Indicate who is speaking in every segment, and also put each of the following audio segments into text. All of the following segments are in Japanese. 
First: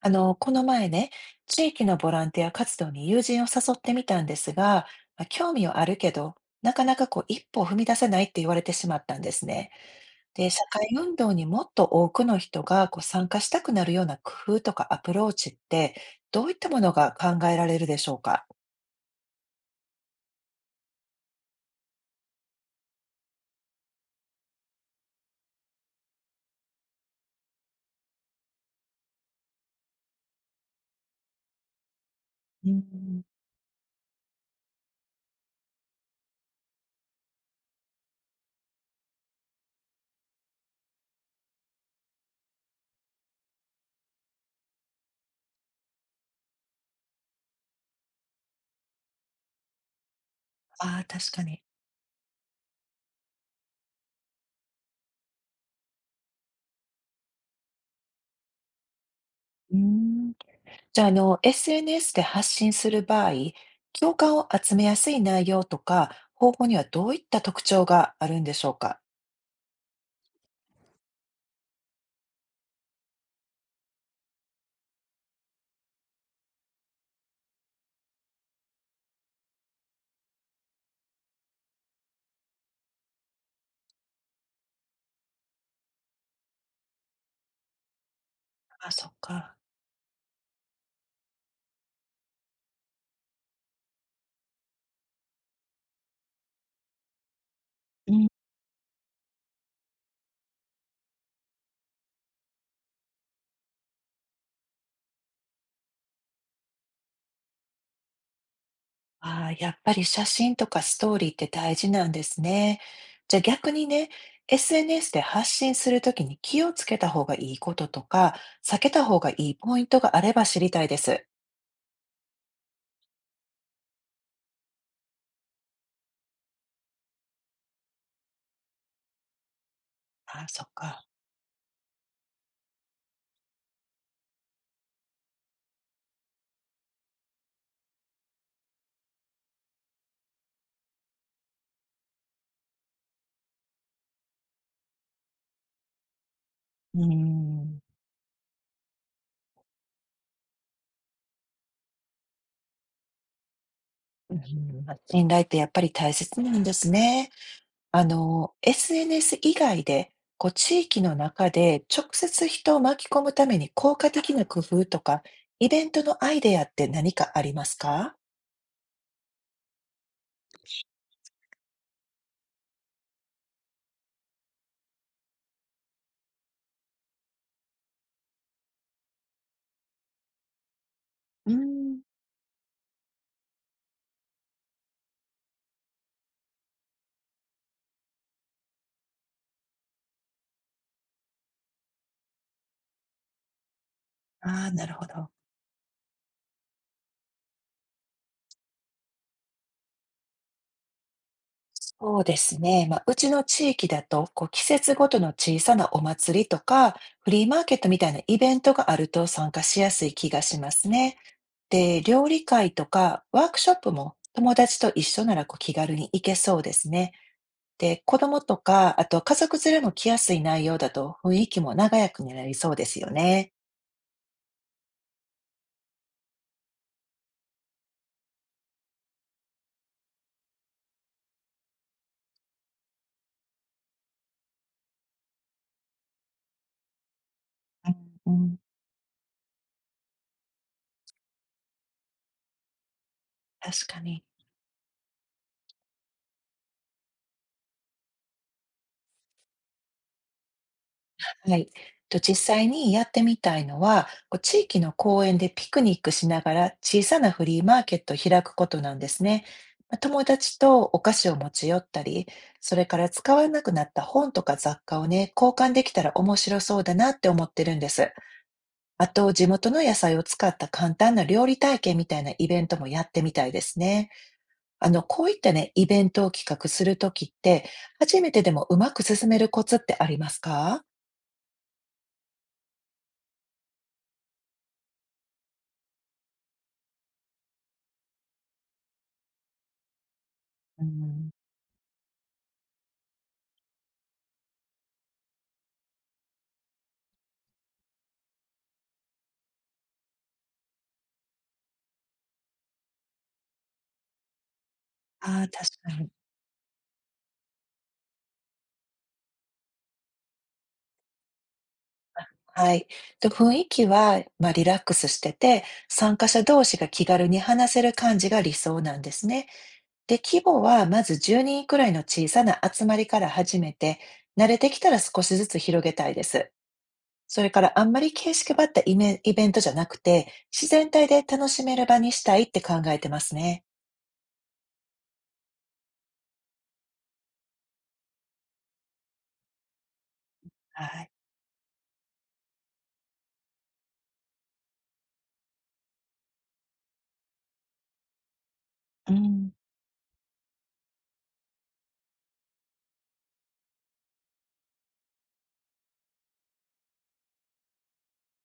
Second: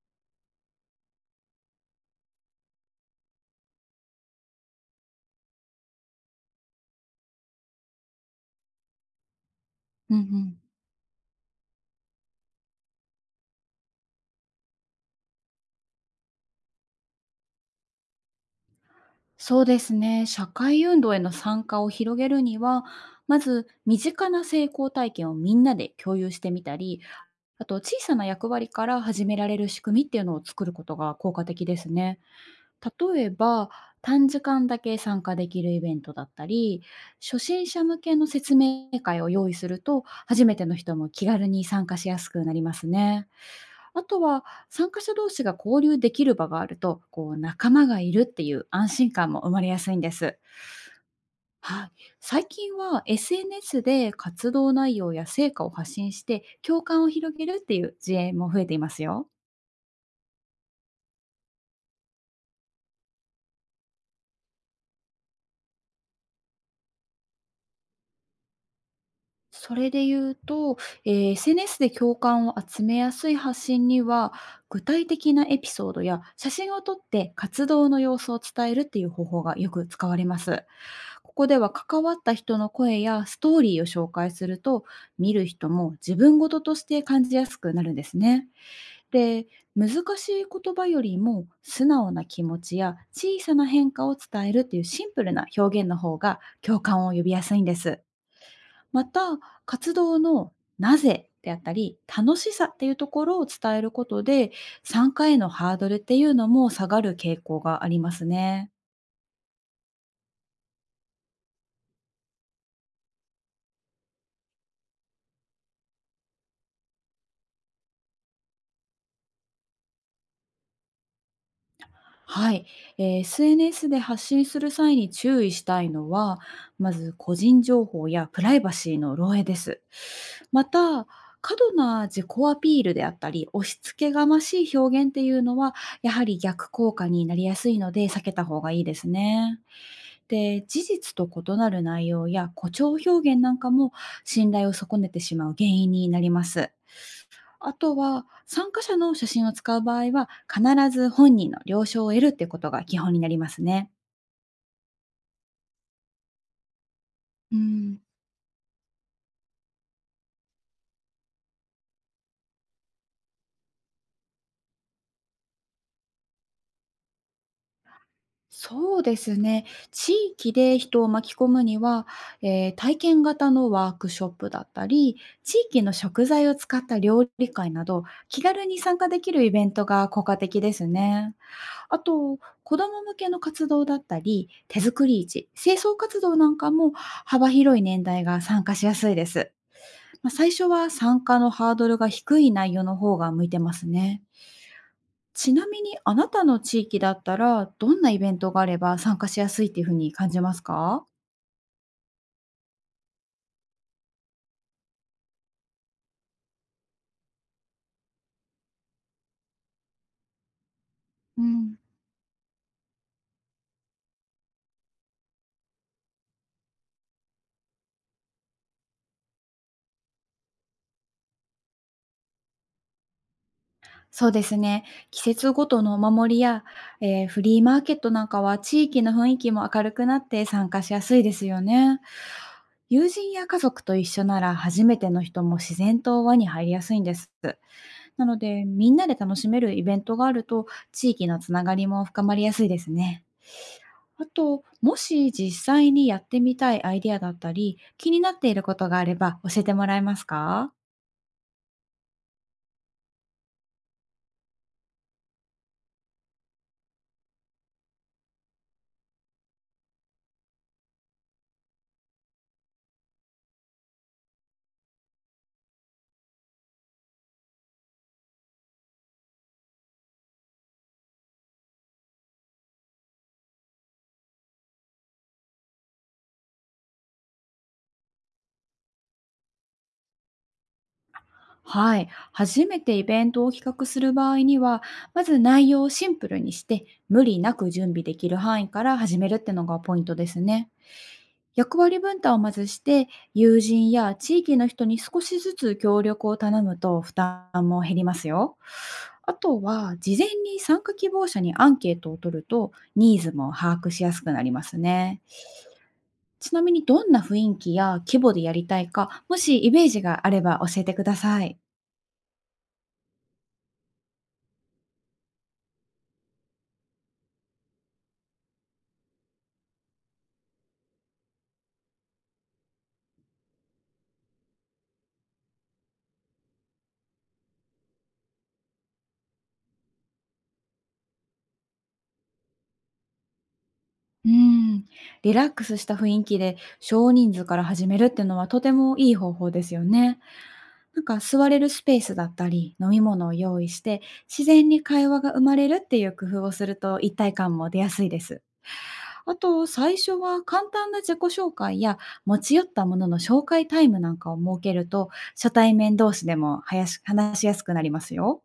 Speaker 1: この前ね、地域のボランティア活動に友人を誘ってみたんですが、まあ興味はあるけど、なかなかこう一歩踏み出せないって言われてしまったんですね。
Speaker 2: うんう
Speaker 1: で、社
Speaker 2: ん、
Speaker 1: 会運動にもっと多くの人がこう参加したくなるような工夫とかアプローチって、どういったものが考えられるでしょうか
Speaker 2: そうですね。社会運動への参加を広げるには、まず身近な成功体験をみんなで共有してみたり、あと小さな役割から始められる仕組みっていうのを作ることが効果的ですね。
Speaker 1: うん、
Speaker 2: 例えば、短時間だけ参加できるイベントだったり、初心者向けの説明会を用意すると、初めての人も気軽に参加しやすくなりますね。あとは、参加者同士が交流できる場があると、こう仲間がいるっていう安心感も生まれやすいんです。
Speaker 1: ああ確かに。
Speaker 2: はい、最近は SNS で活動内容や成果を発信して共感を広げるっていう事例も増えていますよ。
Speaker 1: うん、じゃあ、SNS で発信する場合、共感を集めやすい内容とか方法にはどういった特徴があるんでしょうか
Speaker 2: それで言うと、SNS で共感を集めやすい発信には、具体的なエピソードや写真を撮って活動の様子を伝えるっていう方法がよく使われます。ここでは関わった人の声やストーリーを紹介すると、見る人も自分事として感じやすくなるんですね。
Speaker 1: あ、そっ
Speaker 2: で、
Speaker 1: か。
Speaker 2: 難しい言葉よりも素直な気持ちや小さな変化を伝えるっていうシンプルな表現の方が共感を呼びやすいんです。
Speaker 1: うん。
Speaker 2: また、活動のなぜであったり、楽しさっていうところを伝えることで、参加へのハードルっていうのも下がる傾向がありますね。
Speaker 1: ああ、やっぱり写真とかストーリーって大事なんですね。じゃあ逆にね、SNS で発信するときに気をつけた方がいいこととか、避けた方がいいポイントがあれば知りたいです。
Speaker 2: はい、SNS で発信する際に注意したいのは、まず個人情報やプライバシーの漏洩です。
Speaker 1: ああ、そ
Speaker 2: ま
Speaker 1: っか。
Speaker 2: た、過度な自己アピールであったり、押し付けがましい表現っていうのは、やはり逆効果になりやすいので避けた方がいいですね。で、事実と異なる内容や誇張表現なんかも信頼を損ねてしまう原因になります。
Speaker 1: うー
Speaker 2: あ
Speaker 1: ん。
Speaker 2: とは参加者の写真を使う場合は必ず本人の了承を得るってことが基本になりますね。
Speaker 1: うん、ま、信頼ってやっぱり大切なんですね。
Speaker 2: うん、
Speaker 1: SNS 以外で、こう地域の中で直接人を巻き込むために効果的な工夫とか、イベントのアイデアって何かありますか？
Speaker 2: そうですね。地域で人を巻き込むには、体験型のワークショップだったり、地域の食材を使った料理会など、気軽に参加できるイベントが効果的ですね。
Speaker 1: うー
Speaker 2: あ
Speaker 1: ん、
Speaker 2: と、子ども向けの活動だったり、手作り市、清掃活動なんかも幅広い年代が参加しやすいです。まあ、最初は参加のハードルが低い内容の方が向いてますね。
Speaker 1: ああ、なるほど。
Speaker 2: ちなみにあなたの地域だったら、どんなイベントがあれば参加しやすいっていうふうに感じますか？
Speaker 1: そうですね。まあ、うちの地域だと、こう、季節ごとの小さなお祭りとか、フリーマーケットみたいなイベントがあると参加しやすい気がしますね。
Speaker 2: うん、
Speaker 1: で、料理会とかワークショップも友達と一緒ならこう気軽に行けそうですね。で、子供とか、あと家族連れも来やすい内容だと雰囲気も長やくになりそうですよね。
Speaker 2: そうですね。季節ごとのお守りや、フリーマーケットなんかは地域の雰囲気も明るくなって参加しやすいですよね。友人や家族と一緒なら初めての人も自然と輪に入りやすいんです。な
Speaker 1: うん、
Speaker 2: の
Speaker 1: うん、
Speaker 2: で、みんなで楽しめるイベントがあると地域のつながりも深まりやすいですね。
Speaker 1: 確かに。
Speaker 2: あと、もし実際にやってみたいアイディアだったり、気になっていることがあれば教えてもらえますか？
Speaker 1: はい。と実際にやってみたいのは、こう地域の公園でピクニックしながら小さなフリーマーケットを開くことなんですね。まあ友達とお菓子を持ち寄ったり、それから使わなくなった本とか雑貨をね、交換できたら面白そうだなって思ってるんです。あと、地元の野菜を使った簡単な料理体験みたいなイベントもやってみたいですね。こういったね、イベントを企画するときって、初めてでもうまく進めるコツってありますか
Speaker 2: はい。初めてイベントを企画する場合には、まず内容をシンプルにして、無理なく準備できる範囲から始めるってのがポイントですね。
Speaker 1: うん
Speaker 2: 役割分担をまずして、友人や地域の人に少しずつ協力を頼むと負担も減りますよ。あとは、事前に参加希望者にアンケートを取ると、ニーズも把握しやすくなりますね。
Speaker 1: ああ、確かに。
Speaker 2: ちなみにどんな雰囲気や規模でやりたいか、もしイメージがあれば教えてください。
Speaker 1: はい。と、雰囲気は、まあ、リラックスしてて、参加者同士が気軽に話せる感じが理想なんですね。で、規模はまず10人くらいの小さな集まりから始めて、慣れてきたら少しずつ広げたいです。それからあんまり形式ばったイメイベントじゃなくて、自然体で楽しめる場にしたいって考えてますね。
Speaker 2: うん、リラックスした雰囲気で少人数から始めるっていうのはとてもいい方法ですよね。
Speaker 1: は
Speaker 2: なん
Speaker 1: い。
Speaker 2: か座れるスペースだったり、飲み物を用意して、自然に会話が生まれるっていう工夫をすると一体感も出やすいです。
Speaker 1: う
Speaker 2: あ
Speaker 1: ん。
Speaker 2: と、最初は簡単な自己紹介や持ち寄ったものの紹介タイムなんかを設けると、初対面同士でも話しやすくなりますよ。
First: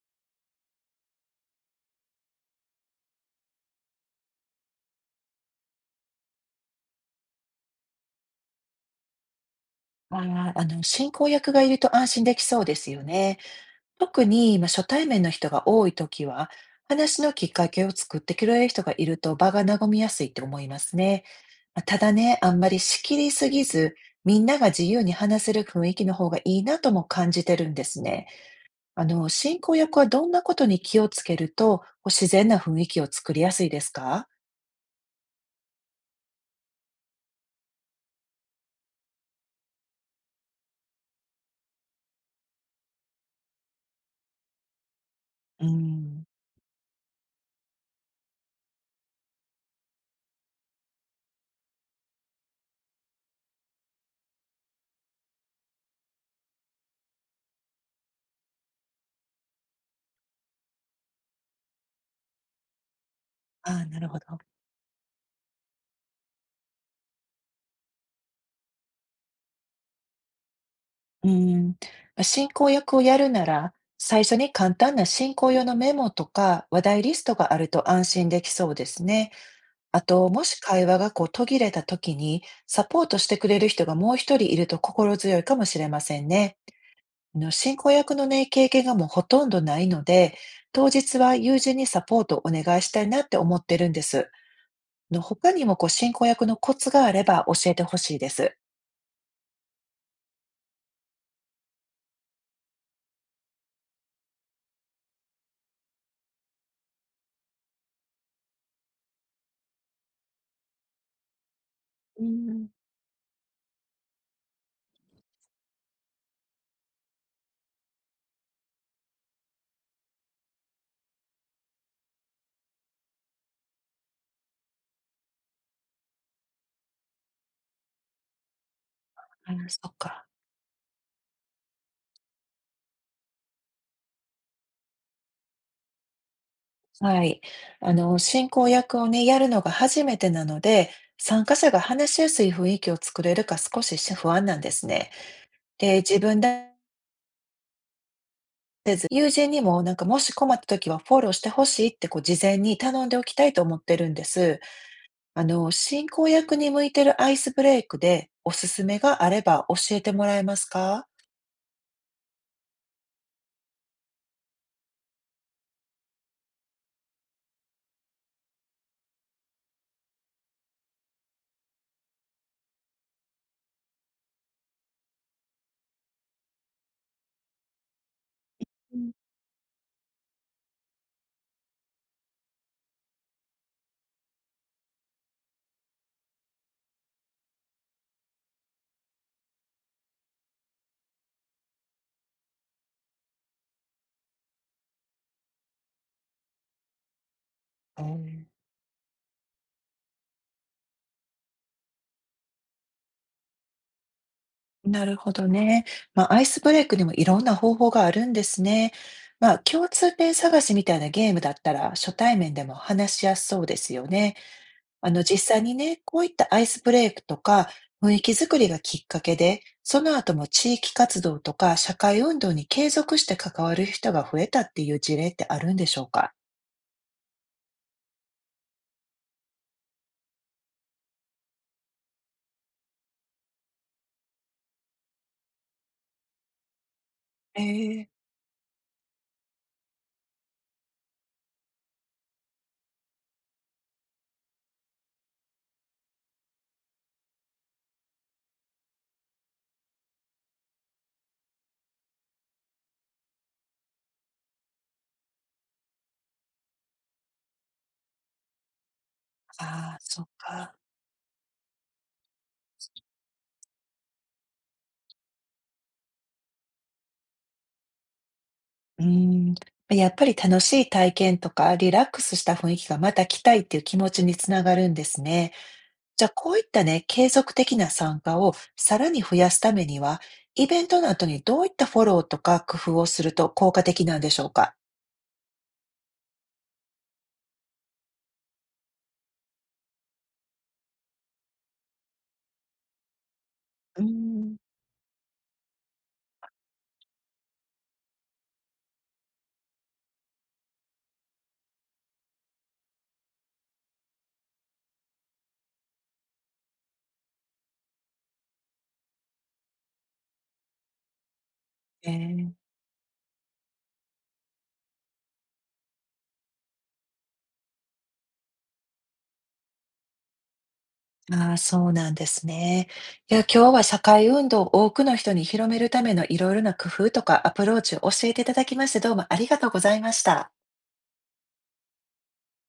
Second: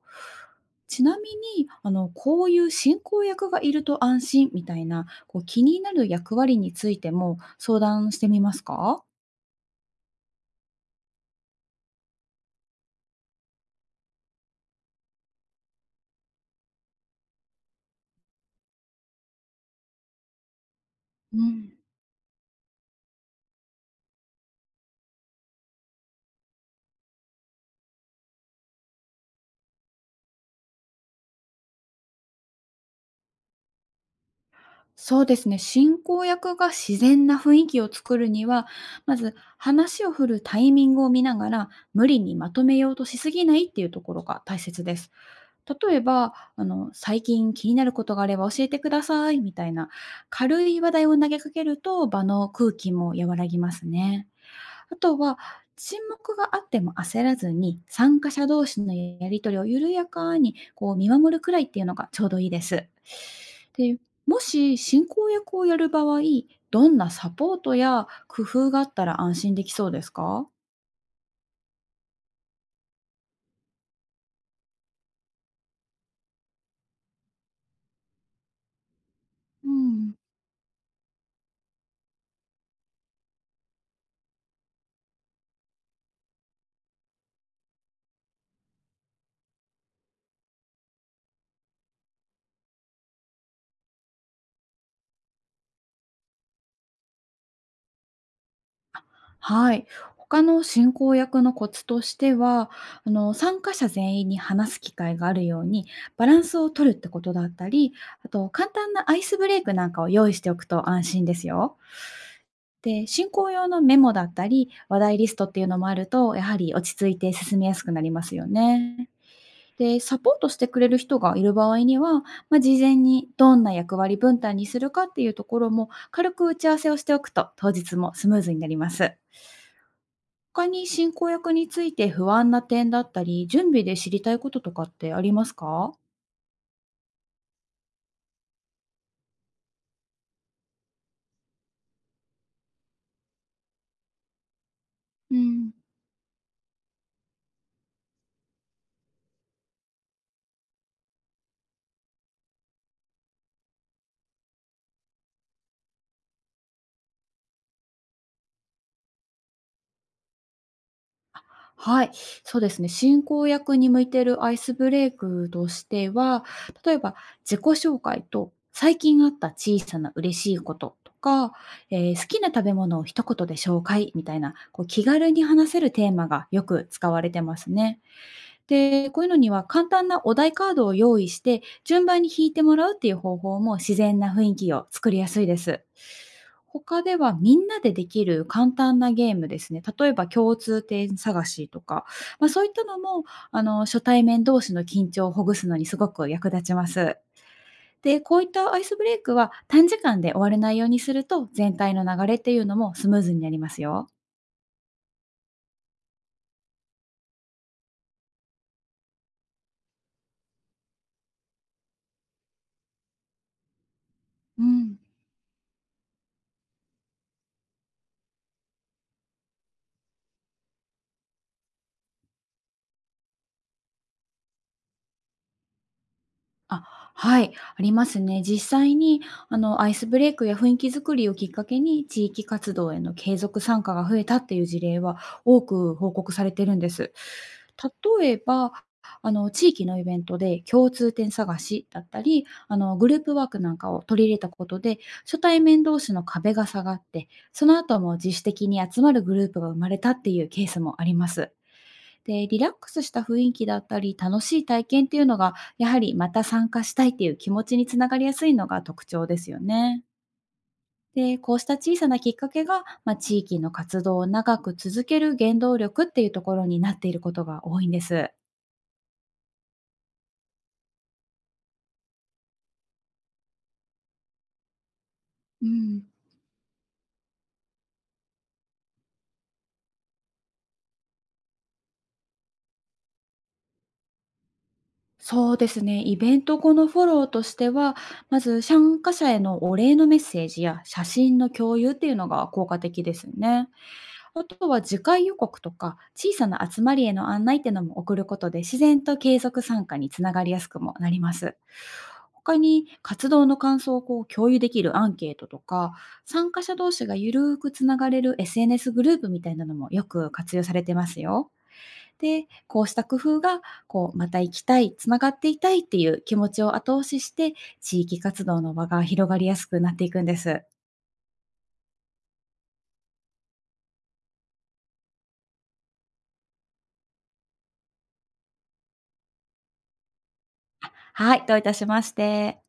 Speaker 2: ちなみに、あの、こういう進行役がいると安心みたいな、こう気になる役割についても相談してみますか？
Speaker 1: あ進行役がいると安心できそうですよね。特に、まあ、初対面の人が多いときは、話のきっかけを作ってくれる人がいると場が和みやすいと思いますね。
Speaker 2: うん、
Speaker 1: ま、ただね、あんまり仕切りすぎず、みんなが自由に話せる雰囲気の方がいいなとも感じてるんですね。進行役はどんなことに気をつけると、こう自然な雰囲気を作りやすいですか？
Speaker 2: そうですね。進行役が自然な雰囲気を作るには、まず話を振るタイミングを見ながら、無理にまとめようとしすぎないっていうところが大切です。
Speaker 1: う
Speaker 2: 例え
Speaker 1: ん、
Speaker 2: ば、あの、最近気になることがあれば教えてくださいみたいな、軽い話題を投げかけると場の空気も和らぎますね。あとは、沈黙があっても焦らずに、参加者同士のやりとりを緩やかにこう見守るくらいっていうのがちょうどいいです。
Speaker 1: ああ、
Speaker 2: で、
Speaker 1: なるほど。
Speaker 2: もし進行役をやる場合、どんなサポートや工夫があったら安心できそうですか？
Speaker 1: うん、ま、進行役をやるなら、最初に簡単な進行用のメモとか話題リストがあると安心できそうですね。
Speaker 2: う
Speaker 1: あ
Speaker 2: ん、
Speaker 1: と、もし会話がこう途切れた時に、サポートしてくれる人がもう一人いると心強いかもしれませんね。進行役のね、経験がもうほとんどないので、当日は友人にサポートをお願いしたいなって思ってるんです。他にもこう進行役のコツがあれば教えてほしいです。
Speaker 2: はい。他の進行役のコツとしては、あの、参加者全員に話す機会があるようにバランスを取るってことだったり、あと簡単なアイスブレイクなんかを用意しておくと安心ですよ。
Speaker 1: うん。
Speaker 2: で、進行用のメモだったり、話題リストっていうのもあると、やはり落ち着いて進みやすくなりますよね。で、サポートしてくれる人がいる場合には、まあ、事前にどんな役割分担にするかっていうところも軽く打ち合わせをしておくと、当日もスムーズになります。
Speaker 1: あ、そっか。
Speaker 2: 他に進行役について不安な点だったり、準備で知りたいこととかってありますか？
Speaker 1: はい。進行役をね、やるのが初めてなので、参加者が話しやすい雰囲気を作れるか少し不安なんですね。
Speaker 2: うん、
Speaker 1: で、自分だけせず、友人にもなんかもし困った時はフォローしてほしいってこう事前に頼んでおきたいと思ってるんです。進行役に向いてるアイスブレイクでおすすめがあれば教えてもらえますか
Speaker 2: はい、そうですね。進行役に向いているアイスブレイクとしては、例えば自己紹介と最近あった小さな嬉しいこととか、好きな食べ物を一言で紹介みたいな、こう気軽に話せるテーマがよく使われてますね。で、こういうのには簡単なお題カードを用意して、順番に引いてもらうっていう方法も自然な雰囲気を作りやすいです。他ではみんなでできる簡単なゲームですね。例えば共通点探しとか、まあ、そういったのも、あの、初対面同士の緊張をほぐすのにすごく役立ちます。
Speaker 1: う
Speaker 2: で、こうい
Speaker 1: ん
Speaker 2: ったアイスブレイクは短時間で終われないようにすると、全体の流れっていうのもスムーズになりますよ。
Speaker 1: なるほどね。まあ、アイスブレイクにもいろんな方法があるんですね。まあ、共通点探しみたいなゲームだったら初対面でも話しやすそうですよね。
Speaker 2: うん。
Speaker 1: 実際にね、こういったアイスブレイクとか雰囲気作りがきっかけで、その後も地域活動とか社会運動に継続して関わる人が増えたっていう事例ってあるんでしょうか
Speaker 2: あ、はい、ありますね。実際に、あの、アイスブレイクや雰囲気づくりをきっかけに、地域活動への継続参加が増えたっていう事例は多く報告されてるんです。
Speaker 1: えー
Speaker 2: 例えば、あの、地域のイベントで共通点探しだったり、あの、グループワークなんかを取り入れたことで、初対面同士の壁が下がって、その後も自主的に集まるグループが生まれたっていうケースもあります。で、リラックスした雰囲気だったり、楽しい体験っていうのが、やはりまた参加したいっていう気持ちにつながりやすいのが特徴ですよ
Speaker 1: ああ、
Speaker 2: ね。
Speaker 1: そっか。
Speaker 2: で、こうした小さなきっかけが、まあ、地域の活動を長く続ける原動力っていうところになっていることが多いんです。
Speaker 1: うーん、まやっぱり楽しい体験とか、リラックスした雰囲気がまた来たいっていう気持ちにつながるんですね。
Speaker 2: うん、
Speaker 1: じゃあ、こういったね、継続的な参加をさらに増やすためには、イベントの後にどういったフォローとか工夫をすると効果的なんでしょうか？
Speaker 2: そうですね。イベント後のフォローとしては、まず参加者へのお礼のメッセージや写真の共有っていうのが効果的ですね。
Speaker 1: うー
Speaker 2: あ
Speaker 1: ん。
Speaker 2: とは次回予告とか小さな集まりへの案内ってのも送ることで自然と継続参加につながりやすくもなります。他に活動の感想をこう共有できるアンケートとか参加者同士がゆるーくつながれる SNS グループみたいなのもよく活用されてますよ。
Speaker 1: え
Speaker 2: で、
Speaker 1: ー
Speaker 2: こうした工夫が、こうまた行きたい、つながっていたいっていう気持ちを後押しして、地域活動の輪が広がりやすくなっていくんです。
Speaker 1: ああ、そうなんですね。いや、今日は社会運動を多くの人に広めるためのいろいろな工夫とかアプローチを教えていただきまして、どうもありがとうございました。
Speaker 2: はい、どういたしまして。